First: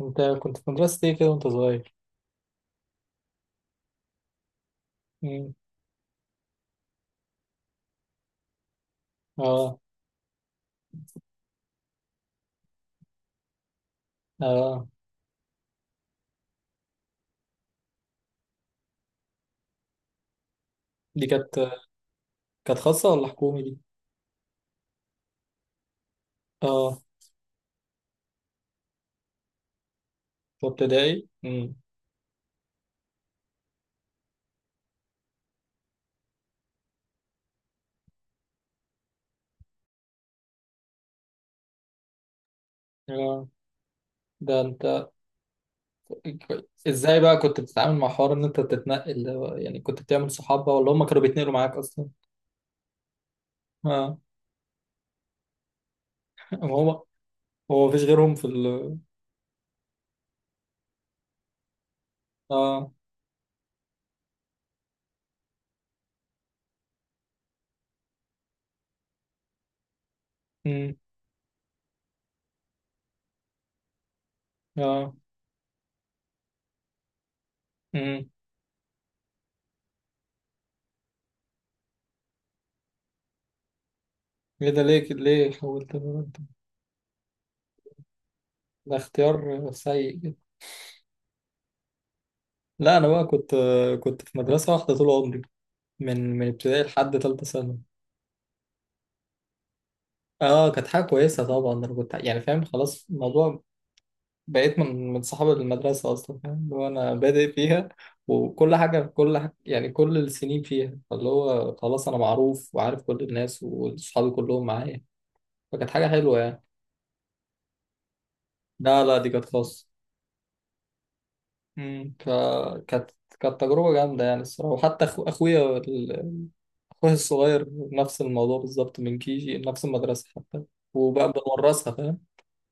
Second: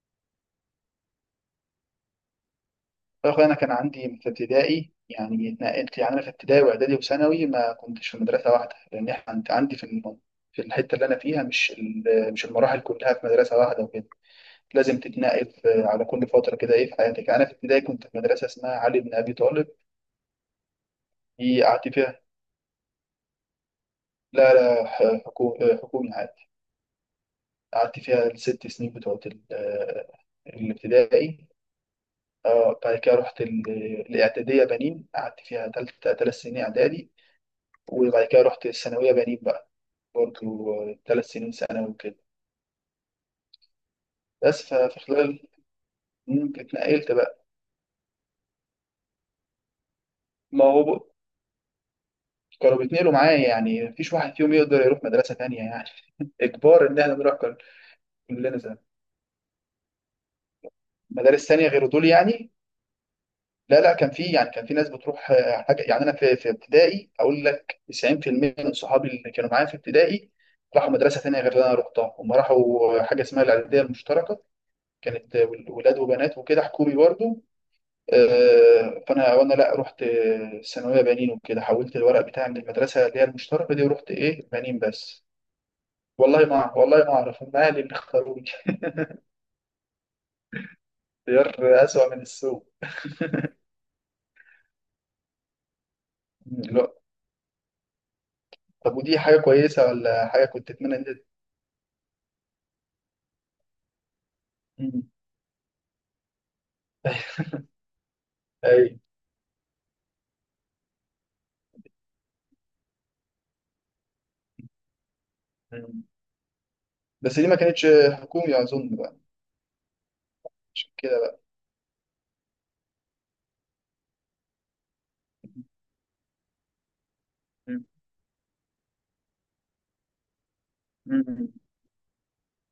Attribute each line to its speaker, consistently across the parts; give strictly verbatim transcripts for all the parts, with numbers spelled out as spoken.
Speaker 1: انت كنت في مدرسة ايه كده وانت صغير؟
Speaker 2: يا أخويا، أنا كان عندي في ابتدائي. يعني
Speaker 1: مم.
Speaker 2: اتنقلت. يعني أنا في ابتدائي وإعدادي وثانوي ما كنتش في مدرسة واحدة، لأن إحنا عند- عندي
Speaker 1: اه.
Speaker 2: في الم- في الحتة اللي أنا فيها، مش ال- مش المراحل كلها في مدرسة واحدة وكده.
Speaker 1: اه.
Speaker 2: لازم تتنقل في- على كل فترة كده، إيه، في حياتك. أنا في ابتدائي كنت في مدرسة اسمها علي بن أبي طالب،
Speaker 1: دي
Speaker 2: دي
Speaker 1: كانت
Speaker 2: قعدت فيها.
Speaker 1: كانت خاصة ولا حكومي دي؟
Speaker 2: لا لا، ح- حكو- حكومي عادي.
Speaker 1: اه.
Speaker 2: قعدت فيها الست سنين بتوعت ال-
Speaker 1: في ابتدائي؟
Speaker 2: الابتدائي.
Speaker 1: مم.
Speaker 2: اه، بعد كده رحت ال- الإعدادية بنين، قعدت فيها تلت تلات سنين إعدادي. وبعد كده رحت الثانوية بنين بقى، برضو ثلاث سنين ثانوي وكده.
Speaker 1: اه. ده
Speaker 2: بس
Speaker 1: انت
Speaker 2: ففي خلال، مم، اتنقلت
Speaker 1: ازاي بقى
Speaker 2: بقى.
Speaker 1: كنت بتتعامل مع حوار ان انت تتنقل ده بقى؟ يعني كنت بتعمل صحاب
Speaker 2: ما
Speaker 1: بقى
Speaker 2: هو
Speaker 1: ولا هم
Speaker 2: بق-
Speaker 1: كانوا بيتنقلوا معاك اصلا؟
Speaker 2: كانوا بيتنقلوا معايا، يعني مفيش
Speaker 1: اه.
Speaker 2: واحد فيهم يقدر يروح مدرسة تانية يعني. إجبار إن
Speaker 1: هو
Speaker 2: إحنا نروح كل-
Speaker 1: هو مفيش غيرهم في
Speaker 2: كلنا زي
Speaker 1: ال
Speaker 2: مدارس تانية غير دول يعني.
Speaker 1: اه
Speaker 2: لا لا، كان في، يعني كان في ناس بتروح، آه، حاجة يعني. أنا في في ابتدائي، أقول لك تسعين في المية من صحابي اللي كانوا معايا في ابتدائي راحوا
Speaker 1: مم.
Speaker 2: مدرسة تانية غير اللي أنا رحتها. هم راحوا حاجة اسمها الإعدادية المشتركة،
Speaker 1: اه.
Speaker 2: كانت ولاد وبنات وكده، حكومي برضه.
Speaker 1: مم.
Speaker 2: آه، فانا وانا لا، رحت آه، ثانويه بنين وكده، حولت الورق بتاعي من المدرسه اللي هي المشتركه دي، ورحت ايه،
Speaker 1: ايه
Speaker 2: بنين
Speaker 1: ده ليه كده-
Speaker 2: بس.
Speaker 1: ليه حولت بقى انت؟
Speaker 2: والله ما أعرف- والله ما اعرف، هم اهلي اللي اختاروني.
Speaker 1: ده اختيار سيء جدا.
Speaker 2: اختيار اسوأ من السوق.
Speaker 1: لا انا بقى كنت كنت في مدرسة واحدة طول عمري، من من
Speaker 2: مم،
Speaker 1: ابتدائي
Speaker 2: لا.
Speaker 1: لحد تالتة ثانوي.
Speaker 2: طب ودي حاجه كويسه، ولا حاجه
Speaker 1: اه.
Speaker 2: كنت
Speaker 1: كانت
Speaker 2: اتمنى
Speaker 1: حاجة
Speaker 2: ان انت؟
Speaker 1: كويسة طبعا، انا كنت يعني فاهم خلاص الموضوع، بقيت
Speaker 2: مم.
Speaker 1: من من صحاب المدرسة اصلا، فاهم اللي هو انا بادئ فيها، وكل
Speaker 2: اي.
Speaker 1: حاجة كل حاجة يعني، كل السنين فيها، فاللي هو خلاص انا معروف وعارف كل الناس وصحابي كلهم معايا، فكانت
Speaker 2: مم.
Speaker 1: حاجة حلوة يعني.
Speaker 2: بس دي ما كانتش حكومي اظن
Speaker 1: لا
Speaker 2: بقى،
Speaker 1: لا، دي كانت خاصة.
Speaker 2: عشان كده بقى.
Speaker 1: امم، فكانت كانت تجربة جامدة يعني الصراحة، وحتى أخو... اخويا ال- اخويا الصغير
Speaker 2: مم.
Speaker 1: نفس الموضوع بالظبط من كيجي نفس المدرسة حتى، وبقى
Speaker 2: مم.
Speaker 1: بنورثها فاهم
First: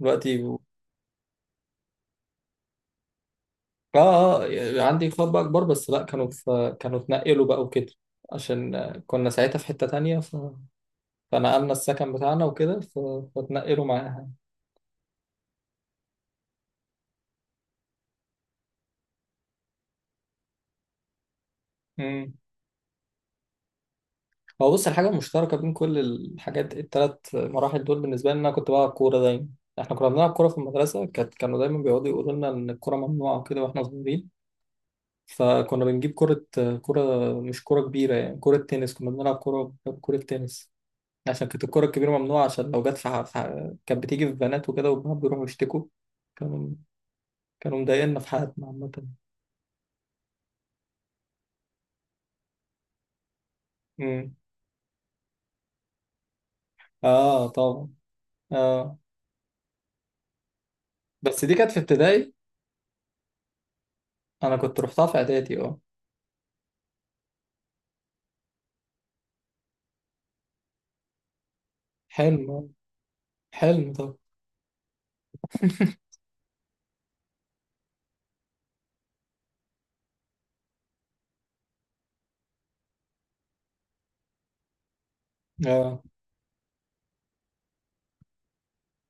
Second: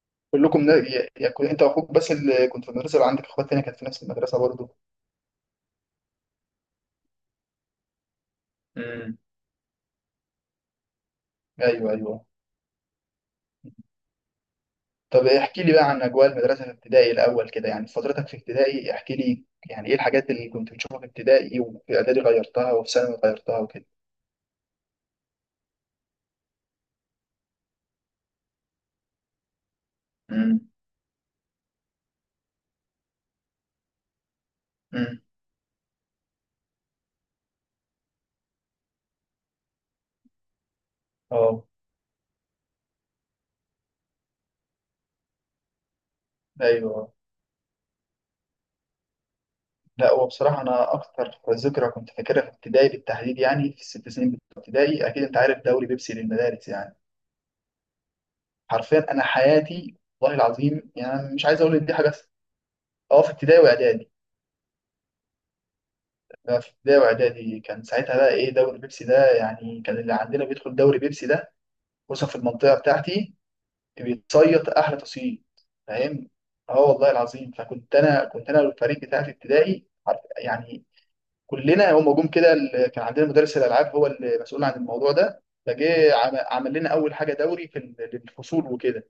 Speaker 1: دلوقتي.
Speaker 2: كلكم نا- يا يا، كنت انت واخوك بس اللي كنت في المدرسه، ولا عندك اخوات تانية كانت في نفس المدرسه
Speaker 1: اه.
Speaker 2: برضه؟
Speaker 1: آه، عندي اخوات بقى كبار، بس لا كانوا في كانوا اتنقلوا بقى وكده، عشان آه،
Speaker 2: امم.
Speaker 1: كنا ساعتها في حتة تانية ف... فنقلنا
Speaker 2: ايوه،
Speaker 1: السكن
Speaker 2: ايوه.
Speaker 1: بتاعنا وكده ف... فاتنقلوا معاها.
Speaker 2: طب احكي لي بقى عن اجواء المدرسه في ابتدائي الاول كده. يعني فترتك في ابتدائي احكي لي، يعني ايه الحاجات اللي كنت بتشوفها في ابتدائي، وفي اعدادي
Speaker 1: امم.
Speaker 2: غيرتها، وفي ثانوي غيرتها وكده.
Speaker 1: هو بص، الحاجة المشتركة بين كل الحاجات التلات مراحل دول بالنسبة لنا، كنت بلعب كورة دايما. احنا كنا بنلعب كورة في
Speaker 2: امم.
Speaker 1: المدرسة، كانت كانوا دايما بيقعدوا يقولوا لنا ان الكورة ممنوعة وكده واحنا صغيرين،
Speaker 2: امم.
Speaker 1: فكنا بنجيب كرة، كرة، مش كرة كبيرة يعني، كرة تنس كنا بنلعب، كرة، كرة تنس، عشان كانت
Speaker 2: اه.
Speaker 1: الكرة الكبيرة ممنوعة، عشان لو جت في ح- في ح- كانت بتيجي في بنات وكده، وبنات بيروحوا يشتكوا، كانوا
Speaker 2: ايوه.
Speaker 1: كانوا مضايقنا في حياتنا عامة.
Speaker 2: لا، هو بصراحه انا اكتر ذكرى كنت فاكرها في ابتدائي بالتحديد، يعني في الست سنين
Speaker 1: امم.
Speaker 2: بتوع ابتدائي، اكيد انت عارف دوري بيبسي للمدارس يعني.
Speaker 1: اه طبعا. اه.
Speaker 2: حرفيا انا حياتي، والله العظيم، يعني
Speaker 1: بس
Speaker 2: مش
Speaker 1: دي
Speaker 2: عايز
Speaker 1: كانت
Speaker 2: اقول
Speaker 1: في
Speaker 2: ان دي حاجه بس.
Speaker 1: ابتدائي،
Speaker 2: اه، في ابتدائي واعدادي.
Speaker 1: انا كنت روحتها في اعدادي. اه.
Speaker 2: لا، في ابتدائي واعدادي كان ساعتها بقى ايه، دوري بيبسي ده يعني، كان اللي عندنا بيدخل دوري بيبسي ده فرصة في
Speaker 1: حلم آه.
Speaker 2: المنطقة بتاعتي.
Speaker 1: حلم طبعا.
Speaker 2: بيتصيد أحلى تصييد، فاهم؟ اه، والله العظيم. فكنت أنا كنت أنا والفريق بتاع في ابتدائي عارف، يعني كلنا هم جم كده. ال- كان عندنا مدرس الألعاب هو المسؤول عن الموضوع ده،
Speaker 1: اه.
Speaker 2: فجه عم- عمل لنا أول حاجة دوري في ال- الفصول وكده.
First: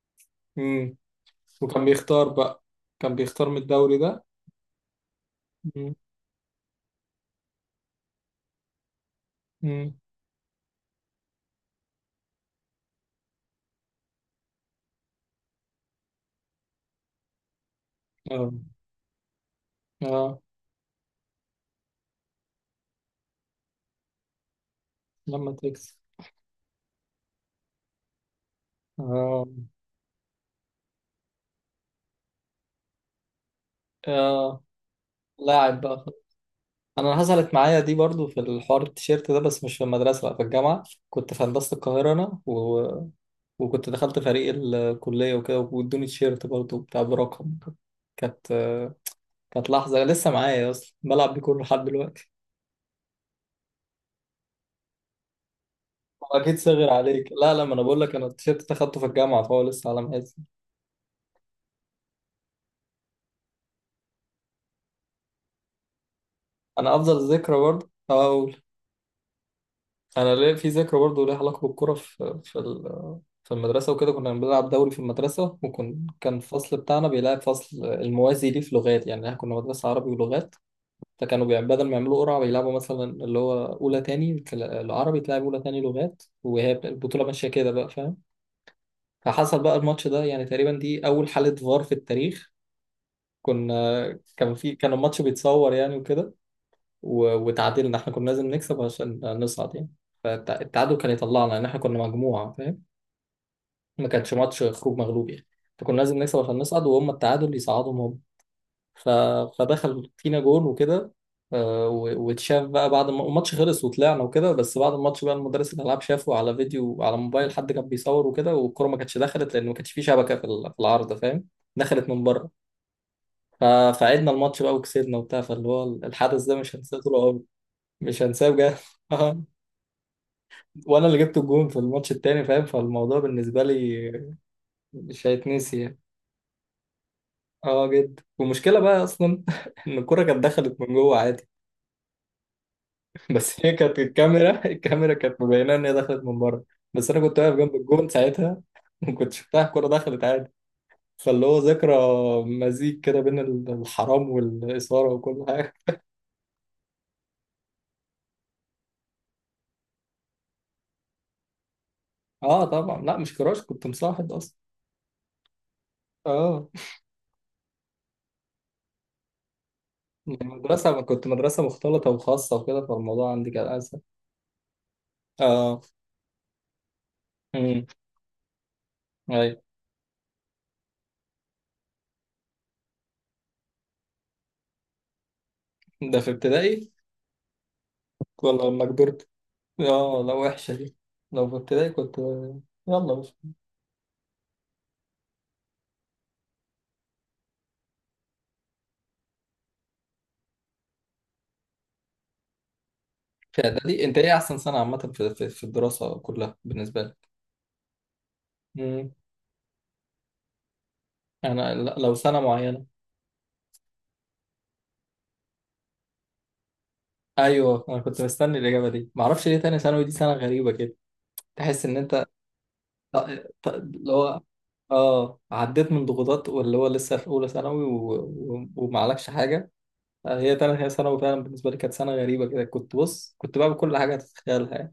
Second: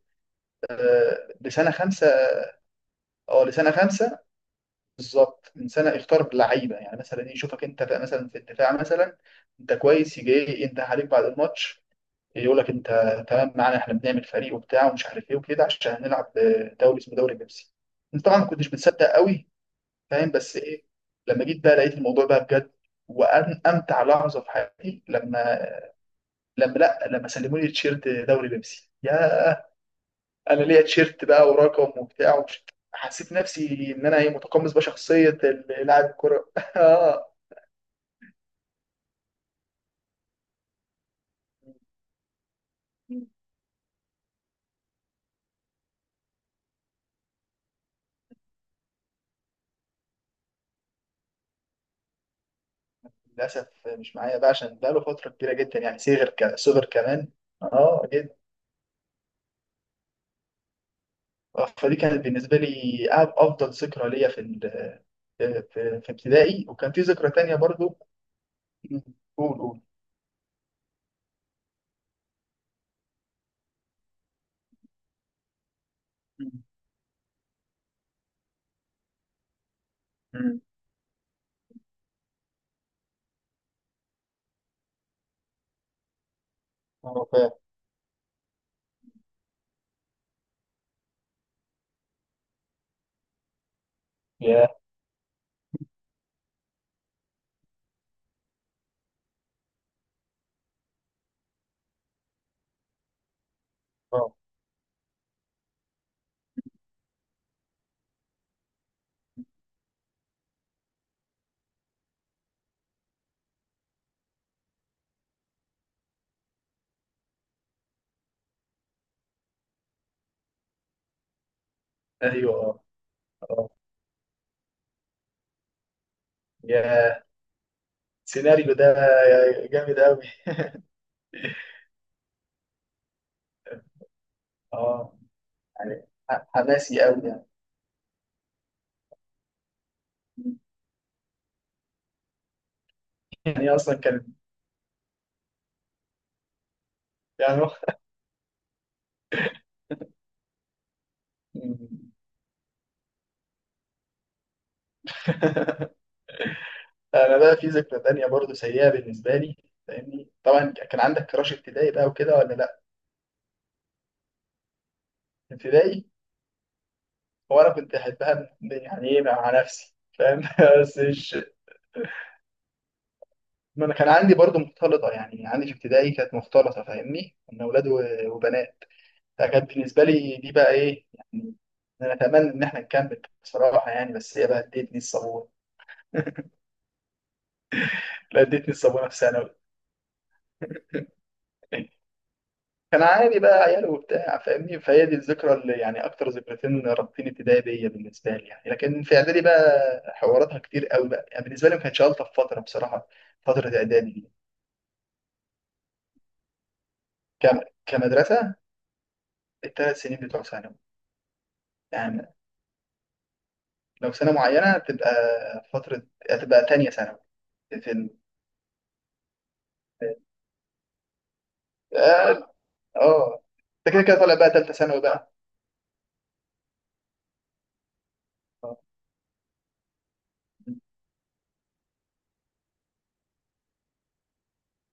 Speaker 1: امم.
Speaker 2: آه، لسنة
Speaker 1: وكان
Speaker 2: خمسة
Speaker 1: بيختار بقى، كان
Speaker 2: اه،
Speaker 1: بيختار من
Speaker 2: لسنة
Speaker 1: الدوري
Speaker 2: خمسة
Speaker 1: ده.
Speaker 2: بالظبط. من سنة
Speaker 1: امم.
Speaker 2: اختار لعيبة، يعني مثلا يشوفك أنت بقى مثلا في الدفاع مثلا. أنت
Speaker 1: امم.
Speaker 2: كويس، يجي إيه، ينده عليك بعد الماتش، يقول لك انت تمام، معانا احنا بنعمل فريق وبتاع ومش عارف ايه وكده، عشان هنلعب دوري اسمه دوري بيبسي. انت طبعا ما
Speaker 1: اه.
Speaker 2: كنتش متصدق قوي، فاهم؟
Speaker 1: اه.
Speaker 2: بس ايه، لما جيت بقى لقيت الموضوع بقى بجد. وأن امتع لحظه في حياتي
Speaker 1: لما
Speaker 2: لما،
Speaker 1: تكسب.
Speaker 2: لما لا لما سلموا لي تيشيرت دوري بيبسي،
Speaker 1: اه.
Speaker 2: يا، انا ليا تيشيرت بقى، ورقم، وبتاع، ومش، حسيت نفسي ان انا ايه،
Speaker 1: اه.
Speaker 2: متقمص بقى شخصيه
Speaker 1: لاعب
Speaker 2: ال-
Speaker 1: بقى.
Speaker 2: لاعب الكره.
Speaker 1: انا
Speaker 2: آه.
Speaker 1: حصلت معايا دي برضو، في الحوار التيشيرت ده، بس مش في المدرسه لا، في الجامعه. كنت في هندسه القاهره، انا و... وكنت دخلت فريق الكليه وكده، وادوني تيشيرت برضو بتاع برقم. كانت كانت لحظه لسه معايا اصلا بلعب بيه كل لحد دلوقتي.
Speaker 2: للاسف مش معايا بقى، عشان بقى له فتره كبيره جدا، يعني صغر،
Speaker 1: هو
Speaker 2: ك-
Speaker 1: اكيد
Speaker 2: صغر
Speaker 1: صغير
Speaker 2: كمان.
Speaker 1: عليك؟ لا لا، ما انا بقول
Speaker 2: اه.
Speaker 1: لك انا التيشيرت ده اخدته في الجامعه فهو لسه على مقاسي.
Speaker 2: فدي كانت بالنسبة لي أفضل ذكرى ليا في ال... في في في ابتدائي. وكان
Speaker 1: انا
Speaker 2: في ذكرى
Speaker 1: افضل
Speaker 2: تانية
Speaker 1: ذكرى برضو
Speaker 2: برضو.
Speaker 1: اه،
Speaker 2: مم. قول، قول.
Speaker 1: انا ليه في ذكرى برضه ليها علاقه بالكوره في في ال- في المدرسه وكده. كنا بنلعب دوري في المدرسه، وكان كان
Speaker 2: مم.
Speaker 1: الفصل بتاعنا بيلعب فصل الموازي ليه في لغات، يعني احنا كنا مدرسه عربي ولغات،
Speaker 2: مم.
Speaker 1: فكانوا بيع- بدل ما يعملوا قرعه بيلعبوا مثلا، اللي هو اولى تاني تل- العربي تلعب اولى تاني لغات، وهي بت- البطوله
Speaker 2: اه،
Speaker 1: ماشيه
Speaker 2: فاهم.
Speaker 1: كده بقى فاهم. فحصل بقى الماتش ده، يعني تقريبا دي اول حاله فار في التاريخ. كنا كان
Speaker 2: يا.
Speaker 1: في كان الماتش بيتصور يعني وكده، و- وتعادلنا، احنا كنا لازم نكسب عشان نصعد يعني، فالتعادل كان يطلعنا لان احنا كنا مجموعه فاهم، ما
Speaker 2: اه.
Speaker 1: كانش ماتش خروج مغلوب يعني، فكنا لازم نكسب عشان نصعد وهم التعادل يصعدهم هم. ف... فدخل فينا جون وكده، آه، و- واتشاف بقى بعد ما الماتش خلص وطلعنا وكده، بس بعد الماتش بقى المدرس الالعاب شافه على فيديو على موبايل، حد كان بيصور وكده، والكوره ما كانتش دخلت لان ما كانش في شبكه في ال- في العارضه فاهم، دخلت من
Speaker 2: ايوه.
Speaker 1: بره.
Speaker 2: اه.
Speaker 1: ف-
Speaker 2: اه.
Speaker 1: فعدنا الماتش بقى وكسبنا وبتاع، فاللي هو الحدث ده مش هنساه طول
Speaker 2: يا،
Speaker 1: عمري، مش هنساه
Speaker 2: السيناريو
Speaker 1: بجد.
Speaker 2: ده جامد قوي.
Speaker 1: وانا اللي جبت الجون في الماتش التاني فاهم، فالموضوع بالنسبه لي
Speaker 2: اه،
Speaker 1: مش هيتنسي يعني.
Speaker 2: يعني ح- حماسي قوي يعني.
Speaker 1: اه جدا، والمشكله بقى اصلا ان الكره كانت
Speaker 2: مم.
Speaker 1: دخلت من جوه عادي، بس
Speaker 2: يعني
Speaker 1: هي
Speaker 2: اصلا
Speaker 1: كانت،
Speaker 2: كان،
Speaker 1: الكاميرا، الكاميرا كانت مبينه ان هي دخلت من بره، بس انا كنت واقف
Speaker 2: يعني هو-
Speaker 1: جنب الجون ساعتها وكنت شفتها الكره دخلت عادي، فاللي هو ذكرى
Speaker 2: مم.
Speaker 1: مزيج كده بين الحرام والاثاره وكل حاجه.
Speaker 2: انا بقى في ذكرى تانية برضو سيئة بالنسبة لي. فاهمني، طبعا كان عندك كراش ابتدائي بقى وكده، ولا
Speaker 1: اه
Speaker 2: لا؟
Speaker 1: طبعا، لا مش كراش، كنت مصاحب اصلا.
Speaker 2: ابتدائي.
Speaker 1: اه،
Speaker 2: هو انا كنت احبها يعني، ايه مع نفسي فاهم. بس
Speaker 1: مدرسه، كنت
Speaker 2: مش،
Speaker 1: مدرسه مختلطه وخاصه وكده، فالموضوع عندي كان
Speaker 2: ما انا
Speaker 1: اسهل.
Speaker 2: كان عندي برضو مختلطه، يعني عندي في
Speaker 1: اه.
Speaker 2: ابتدائي كانت مختلطه فاهمني، كنا
Speaker 1: امم.
Speaker 2: اولاد و- وبنات. فكانت بالنسبه لي دي بقى ايه يعني، انا اتمنى ان احنا نكمل بصراحه يعني، بس هي بقى ادتني الصابونه.
Speaker 1: ده في ابتدائي
Speaker 2: لا،
Speaker 1: ولا
Speaker 2: ادتني
Speaker 1: لما
Speaker 2: الصابونه في
Speaker 1: كبرت؟
Speaker 2: ثانوي.
Speaker 1: اه لا وحشة دي، لو في ابتدائي كنت
Speaker 2: كان
Speaker 1: يلا بس.
Speaker 2: عادي بقى، عيال وبتاع فاهمني. فهي دي الذكرى اللي، يعني اكتر ذكرتين رابطين ابتدائي بيا بالنسبه لي يعني. لكن في اعدادي بقى، حواراتها كتير قوي بقى، يعني بالنسبه لي ما كانتش الطف فتره بصراحه
Speaker 1: في
Speaker 2: فتره
Speaker 1: اعدادي
Speaker 2: اعدادي
Speaker 1: انت
Speaker 2: دي.
Speaker 1: ايه احسن سنة عامة في في في الدراسة كلها بالنسبة لك؟
Speaker 2: كم؟ كمدرسة.
Speaker 1: مم.
Speaker 2: الثلاث سنين بتوع ثانوي.
Speaker 1: انا لا- لو
Speaker 2: يعني
Speaker 1: سنة معينة.
Speaker 2: لو سنة معينة تبقى، فترة هتبقى تانية ثانوي.
Speaker 1: ايوه،
Speaker 2: في
Speaker 1: انا
Speaker 2: ال...
Speaker 1: كنت مستني الاجابة دي، معرفش ليه، تاني ثانوي دي سنة غريبة كده، تحس ان انت
Speaker 2: اه.
Speaker 1: ط-
Speaker 2: آه.
Speaker 1: ط-
Speaker 2: انت كده
Speaker 1: اللي
Speaker 2: كده طالع
Speaker 1: هو
Speaker 2: بقى تالتة ثانوي بقى.
Speaker 1: اه عديت من ضغوطات، واللي هو لسه في اولى ثانوي و... و...
Speaker 2: آه.
Speaker 1: ومعلكش حاجه. هي تاني هي ثانوي فعلا بالنسبه لي كانت سنه غريبه كده، كنت بص كنت بعمل كل حاجه تتخيلها.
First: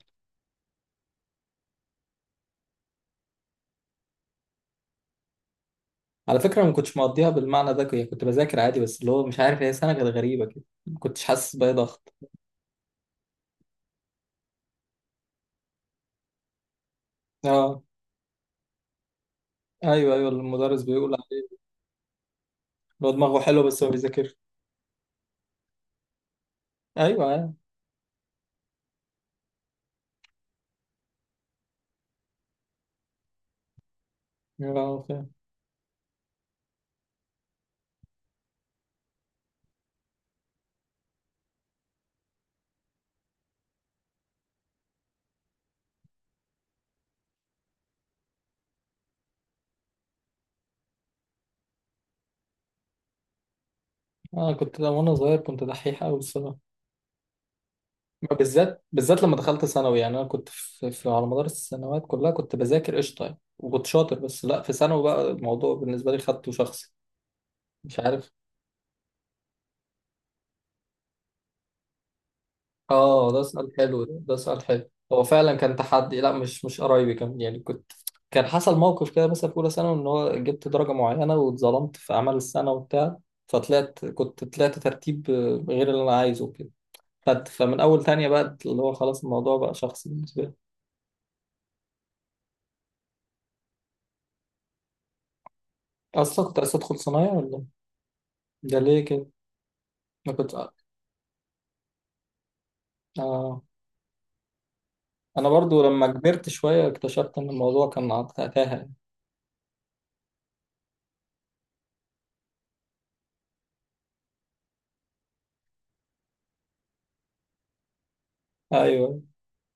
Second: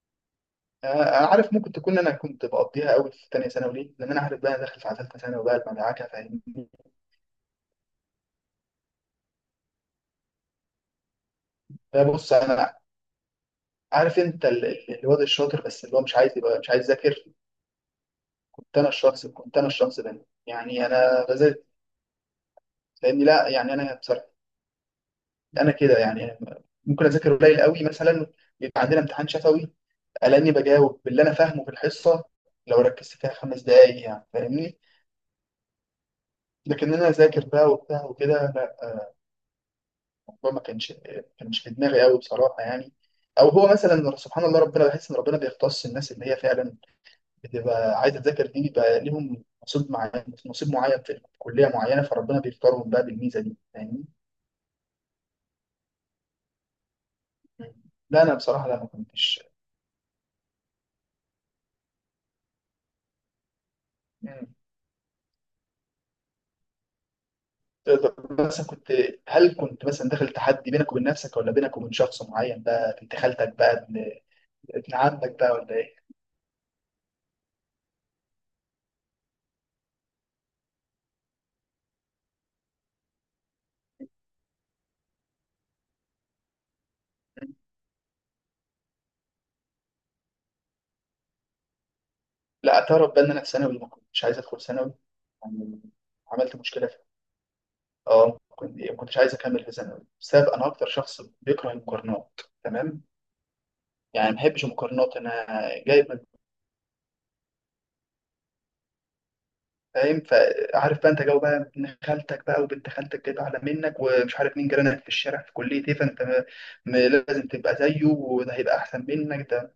Speaker 2: آه، انا عارف. ممكن تكون، انا كنت بقضيها قوي في تانية ثانوي ليه؟ لان انا عارف بقى أنا داخل في ثالثة ثانوي بقى المدعكة،
Speaker 1: على
Speaker 2: فاهمني.
Speaker 1: فكرة ما كنتش مقضيها بالمعنى ده يعني، كنت بذاكر عادي، بس اللي هو مش عارف، هي سنة كانت غريبة كده، ما كنتش حاسس بأي ضغط.
Speaker 2: فبص، انا عارف انت ال- ال- الواد الشاطر بس اللي هو مش عايز يبقى، مش عايز يذاكر.
Speaker 1: اه.
Speaker 2: كنت انا الشخص كنت انا الشخص
Speaker 1: ايوه
Speaker 2: ده
Speaker 1: ايوه، المدرس
Speaker 2: يعني.
Speaker 1: بيقول
Speaker 2: انا
Speaker 1: عليه
Speaker 2: بذاكر
Speaker 1: اللي هو
Speaker 2: فاهمني،
Speaker 1: دماغه
Speaker 2: لا،
Speaker 1: حلوة
Speaker 2: يعني
Speaker 1: بس ما
Speaker 2: انا بصراحة
Speaker 1: بيذاكرش.
Speaker 2: انا كده يعني ممكن
Speaker 1: ايوه
Speaker 2: اذاكر
Speaker 1: ايوه.
Speaker 2: قليل قوي مثلا، يبقى عندنا امتحان شفوي الاقيني بجاوب باللي انا فاهمه في الحصه، لو ركزت فيها خمس دقايق يعني فاهمني.
Speaker 1: اه فاهم.
Speaker 2: لكن انا اذاكر بقى وبتاع وكده، لا، الموضوع ما كانش، كانش في دماغي قوي بصراحه يعني. او هو مثلا سبحان الله، ربنا بحس ان ربنا بيختص الناس اللي هي فعلا بتبقى عايزه تذاكر دي، بيبقى ليهم نصيب معين، نصيب معين في كليه معينه، فربنا بيختارهم بقى بالميزه دي فاهمني.
Speaker 1: انا كنت ده وانا صغير، كنت دحيح قوي الصراحة،
Speaker 2: لا انا
Speaker 1: ما
Speaker 2: بصراحه، لا،
Speaker 1: بالذات
Speaker 2: ما
Speaker 1: بالذات لما
Speaker 2: كنتش.
Speaker 1: دخلت ثانوي يعني، انا كنت في, في على مدار السنوات كلها كنت بذاكر قشطة يعني وكنت شاطر، بس لا، في ثانوي بقى الموضوع بالنسبة لي خدته شخصي، مش
Speaker 2: طب
Speaker 1: عارف.
Speaker 2: مثلا كنت، هل كنت مثلا داخل تحدي بينك وبين نفسك، ولا بينك وبين شخص معين بقى، بنت
Speaker 1: اه ده
Speaker 2: خالتك
Speaker 1: سؤال
Speaker 2: بقى،
Speaker 1: حلو
Speaker 2: ابن
Speaker 1: ده, ده, سؤال حلو،
Speaker 2: ابن
Speaker 1: هو
Speaker 2: عمك بقى،
Speaker 1: فعلا
Speaker 2: ولا
Speaker 1: كان
Speaker 2: ايه؟
Speaker 1: تحدي، لا مش مش قرايبي، كان يعني كنت، كان حصل موقف كده مثلا في اولى ثانوي ان هو جبت درجه معينه واتظلمت في اعمال السنه وبتاع، فطلعت كنت طلعت ترتيب آه، غير اللي انا عايزه كده، فمن اول تانية بقى اللي هو خلاص الموضوع بقى شخصي بالنسبه لي.
Speaker 2: لا، اعترف بقى ان انا في ثانوي ما كنتش عايز ادخل ثانوي يعني.
Speaker 1: اصلا
Speaker 2: عملت
Speaker 1: كنت عايز
Speaker 2: مشكله في،
Speaker 1: ادخل صنايع ولا؟
Speaker 2: اه، ما
Speaker 1: ده
Speaker 2: كنت- ما
Speaker 1: ليه
Speaker 2: كنتش
Speaker 1: كده؟
Speaker 2: عايز اكمل في ثانوي،
Speaker 1: ما
Speaker 2: بسبب
Speaker 1: كنت
Speaker 2: انا اكتر شخص بيكره المقارنات، تمام.
Speaker 1: اه
Speaker 2: يعني ما بحبش المقارنات انا.
Speaker 1: انا برضو
Speaker 2: جايب،
Speaker 1: لما كبرت شويه اكتشفت ان الموضوع كان عط- تافه.
Speaker 2: فاهم؟ فعارف بقى انت جو بقى، ابن خالتك بقى وبنت خالتك جايبه اعلى منك، ومش عارف مين جيرانك في الشارع في كليه ايه، فانت م- م- لازم تبقى زيه، وده هيبقى احسن
Speaker 1: ايوه.
Speaker 2: منك ده.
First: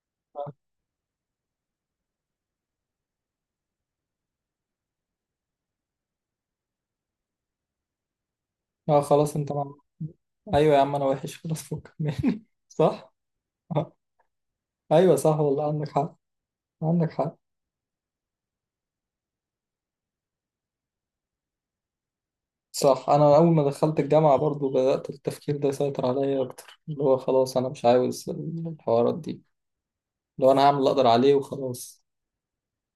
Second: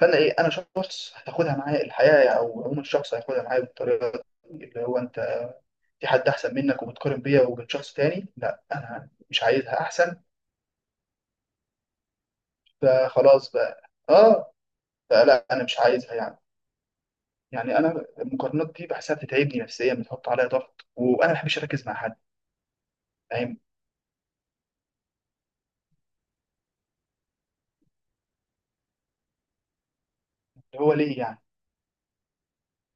Speaker 2: فانا ايه، انا شخص هتاخدها معايا الحياه يعني، او عموما الشخص هياخدها معايا بالطريقه دي، اللي هو انت في حد احسن منك، وبتقارن بيا وبين شخص تاني، لا،
Speaker 1: اه
Speaker 2: انا
Speaker 1: خلاص
Speaker 2: مش
Speaker 1: انت.
Speaker 2: عايزها احسن.
Speaker 1: ايوه يا عم، انا وحش خلاص، فكك مني صح.
Speaker 2: فخلاص بقى،
Speaker 1: آه.
Speaker 2: اه.
Speaker 1: ايوه صح
Speaker 2: فلا، انا
Speaker 1: والله
Speaker 2: مش
Speaker 1: عندك
Speaker 2: عايزها
Speaker 1: حق.
Speaker 2: يعني.
Speaker 1: عندك حق.
Speaker 2: يعني انا المقارنات دي بحسها بتتعبني نفسيا، بتحط عليا ضغط، وانا ما بحبش اركز مع حد.
Speaker 1: صح، انا اول
Speaker 2: فاهم؟
Speaker 1: ما دخلت الجامعه برضو بدات التفكير ده يسيطر عليا اكتر، اللي هو خلاص انا مش عاوز الحوارات دي، لو انا هعمل
Speaker 2: اللي
Speaker 1: اللي
Speaker 2: هو
Speaker 1: اقدر
Speaker 2: ليه
Speaker 1: عليه
Speaker 2: يعني؟
Speaker 1: وخلاص.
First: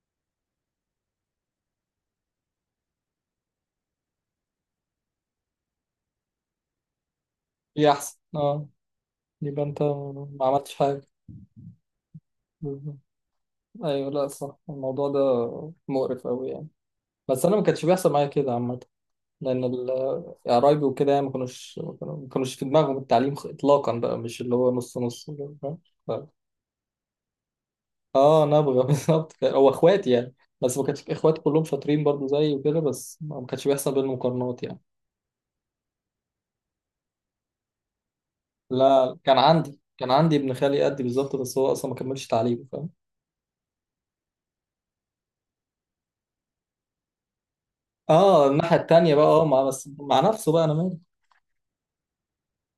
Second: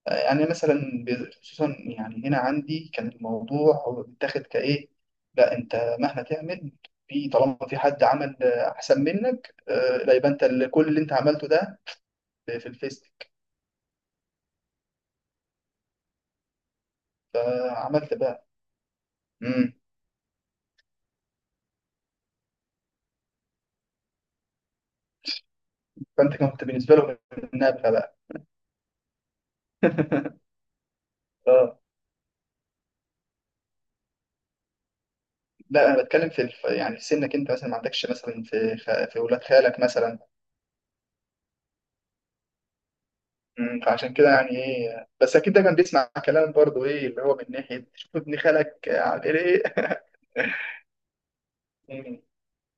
Speaker 2: يعني مثلا بي- خصوصا يعني هنا عندي كان الموضوع هو بيتاخد كايه، لا، انت مهما تعمل، في طالما في
Speaker 1: دي
Speaker 2: حد
Speaker 1: احسن.
Speaker 2: عمل
Speaker 1: اه
Speaker 2: آه، احسن منك،
Speaker 1: يبقى انت
Speaker 2: آه، لا، يبقى
Speaker 1: ما
Speaker 2: انت، ال-
Speaker 1: عملتش
Speaker 2: كل اللي
Speaker 1: حاجه.
Speaker 2: انت عملته ده في في
Speaker 1: بالظبط.
Speaker 2: الفيسبوك.
Speaker 1: ايوه، لا صح، الموضوع ده مقرف قوي يعني، بس انا ما كانش بيحصل
Speaker 2: فعملت
Speaker 1: معايا
Speaker 2: بقى.
Speaker 1: كده عامه، لان
Speaker 2: امم.
Speaker 1: ال- يعني قرايبي وكده يعني ما كانوش ما كانوش في دماغهم التعليم خ- اطلاقا بقى، مش اللي هو نص نص فاهم؟
Speaker 2: فانت كنت بالنسبه له النابغه بقى.
Speaker 1: اه نبغى بالظبط كده. هو اخوات يعني، بس ما كانش اخوات كلهم
Speaker 2: اه.
Speaker 1: شاطرين برضو زيي وكده، بس ما كانش بيحصل بينهم مقارنات يعني.
Speaker 2: لا، انا بتكلم في الف... يعني في سنك انت مثلا، ما عندكش مثلا في خ...
Speaker 1: لا
Speaker 2: في
Speaker 1: كان
Speaker 2: ولاد
Speaker 1: عندي،
Speaker 2: خالك
Speaker 1: كان
Speaker 2: مثلا؟
Speaker 1: عندي ابن خالي قدي بالظبط، بس هو اصلا ما كملش تعليمه فاهم.
Speaker 2: امم، فعشان كده يعني ايه، بس اكيد ده كان بيسمع كلام برضه، ايه اللي هو من ناحيه شوف ابن
Speaker 1: اه الناحيه
Speaker 2: خالك
Speaker 1: التانيه بقى
Speaker 2: عامل
Speaker 1: اه
Speaker 2: ايه.
Speaker 1: مع بس مع نفسه بقى، انا مالي.
Speaker 2: مم.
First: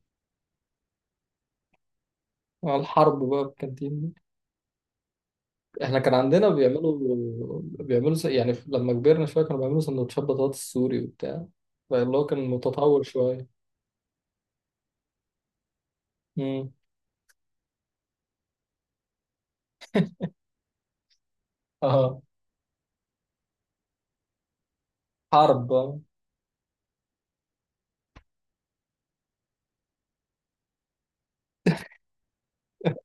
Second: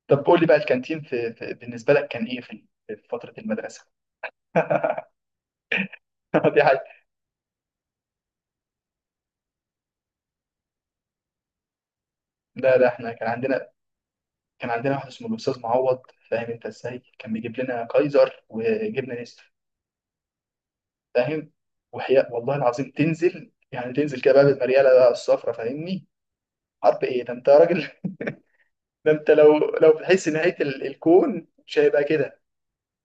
Speaker 2: طب قول لي بقى الكانتين في، في بالنسبه لك كان ايه في
Speaker 1: مع
Speaker 2: في
Speaker 1: الحرب
Speaker 2: فتره
Speaker 1: بقى في
Speaker 2: المدرسه؟
Speaker 1: الكانتين دي. احنا كان عندنا
Speaker 2: دي حاجه.
Speaker 1: بيعملوا بيعملوا س- يعني لما كبرنا شويه كانوا بيعملوا سندوتشات بطاطس سوري وبتاع، فاللي هو كان
Speaker 2: لا لا،
Speaker 1: متطور
Speaker 2: احنا كان
Speaker 1: شويه.
Speaker 2: عندنا، كان عندنا واحد اسمه الاستاذ معوض، فاهم انت
Speaker 1: امم.
Speaker 2: ازاي، كان بيجيب لنا كايزر وجبنه نستر فاهم.
Speaker 1: اه.
Speaker 2: وحياء والله العظيم، تنزل يعني تنزل كده بقى بالمرياله بقى الصفرا
Speaker 1: حرب آه.
Speaker 2: فاهمني. حرب ايه ده انت يا راجل! ده انت لو لو بتحس نهايه ال- الكون مش هيبقى كده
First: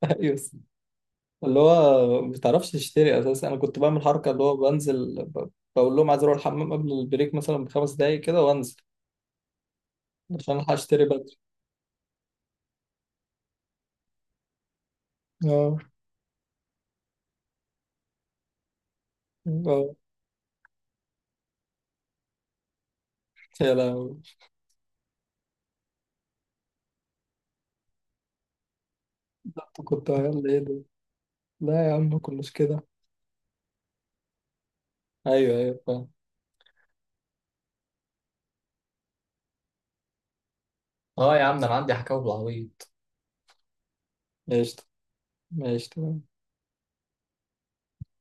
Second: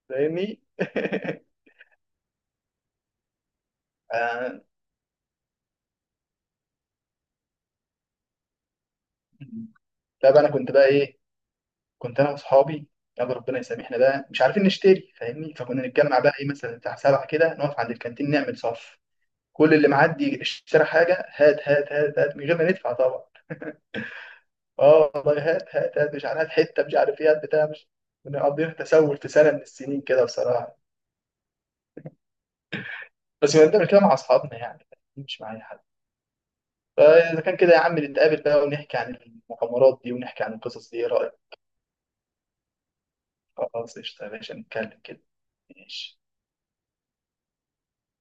Speaker 1: ايوه،
Speaker 2: فاهمني.
Speaker 1: اللي هو ما بتعرفش تشتري اساسا، انا كنت بعمل حركه اللي هو
Speaker 2: آه.
Speaker 1: بنزل ب- بقول لهم عايز اروح الحمام قبل البريك مثلا بخمس دقايق كده وانزل
Speaker 2: لا بقى، انا
Speaker 1: عشان
Speaker 2: كنت
Speaker 1: الحق
Speaker 2: بقى
Speaker 1: اشتري
Speaker 2: ايه،
Speaker 1: بدري.
Speaker 2: كنت انا واصحابي، يلا ربنا يسامحنا بقى، مش عارفين نشتري فاهمني.
Speaker 1: اه.
Speaker 2: فكنا نتجمع بقى ايه، مثلا بتاع سبعة كده، نقف عند الكانتين نعمل صف، كل اللي
Speaker 1: اه.
Speaker 2: معدي اشترى حاجه هات، هات، هات، هات، من غير ما ندفع طبعا.
Speaker 1: يا لهوي،
Speaker 2: اه والله، هات، هات، هات، مش عارف، هات حته، مش عارف ايه، هات بتاع، مش، كنا مقضيين تسول في سنه من
Speaker 1: ده أنت
Speaker 2: السنين
Speaker 1: كنت
Speaker 2: كده
Speaker 1: عيال ايه
Speaker 2: بصراحه.
Speaker 1: ده؟ لا يا عم ما كناش كده.
Speaker 2: بس كنا بنعمل كده مع اصحابنا يعني، مش
Speaker 1: ايوه
Speaker 2: معايا
Speaker 1: ايوه
Speaker 2: حد.
Speaker 1: فاهم.
Speaker 2: فاذا كان كده يا عم، نتقابل بقى ونحكي عن المغامرات دي، ونحكي عن القصص دي، ايه رايك؟
Speaker 1: اه يا عم، ده انا عندي حكاوي بالعبيط.
Speaker 2: خلاص قشطه يا باشا،
Speaker 1: قشطة.
Speaker 2: نتكلم كده. ماشي.
Speaker 1: قشطة.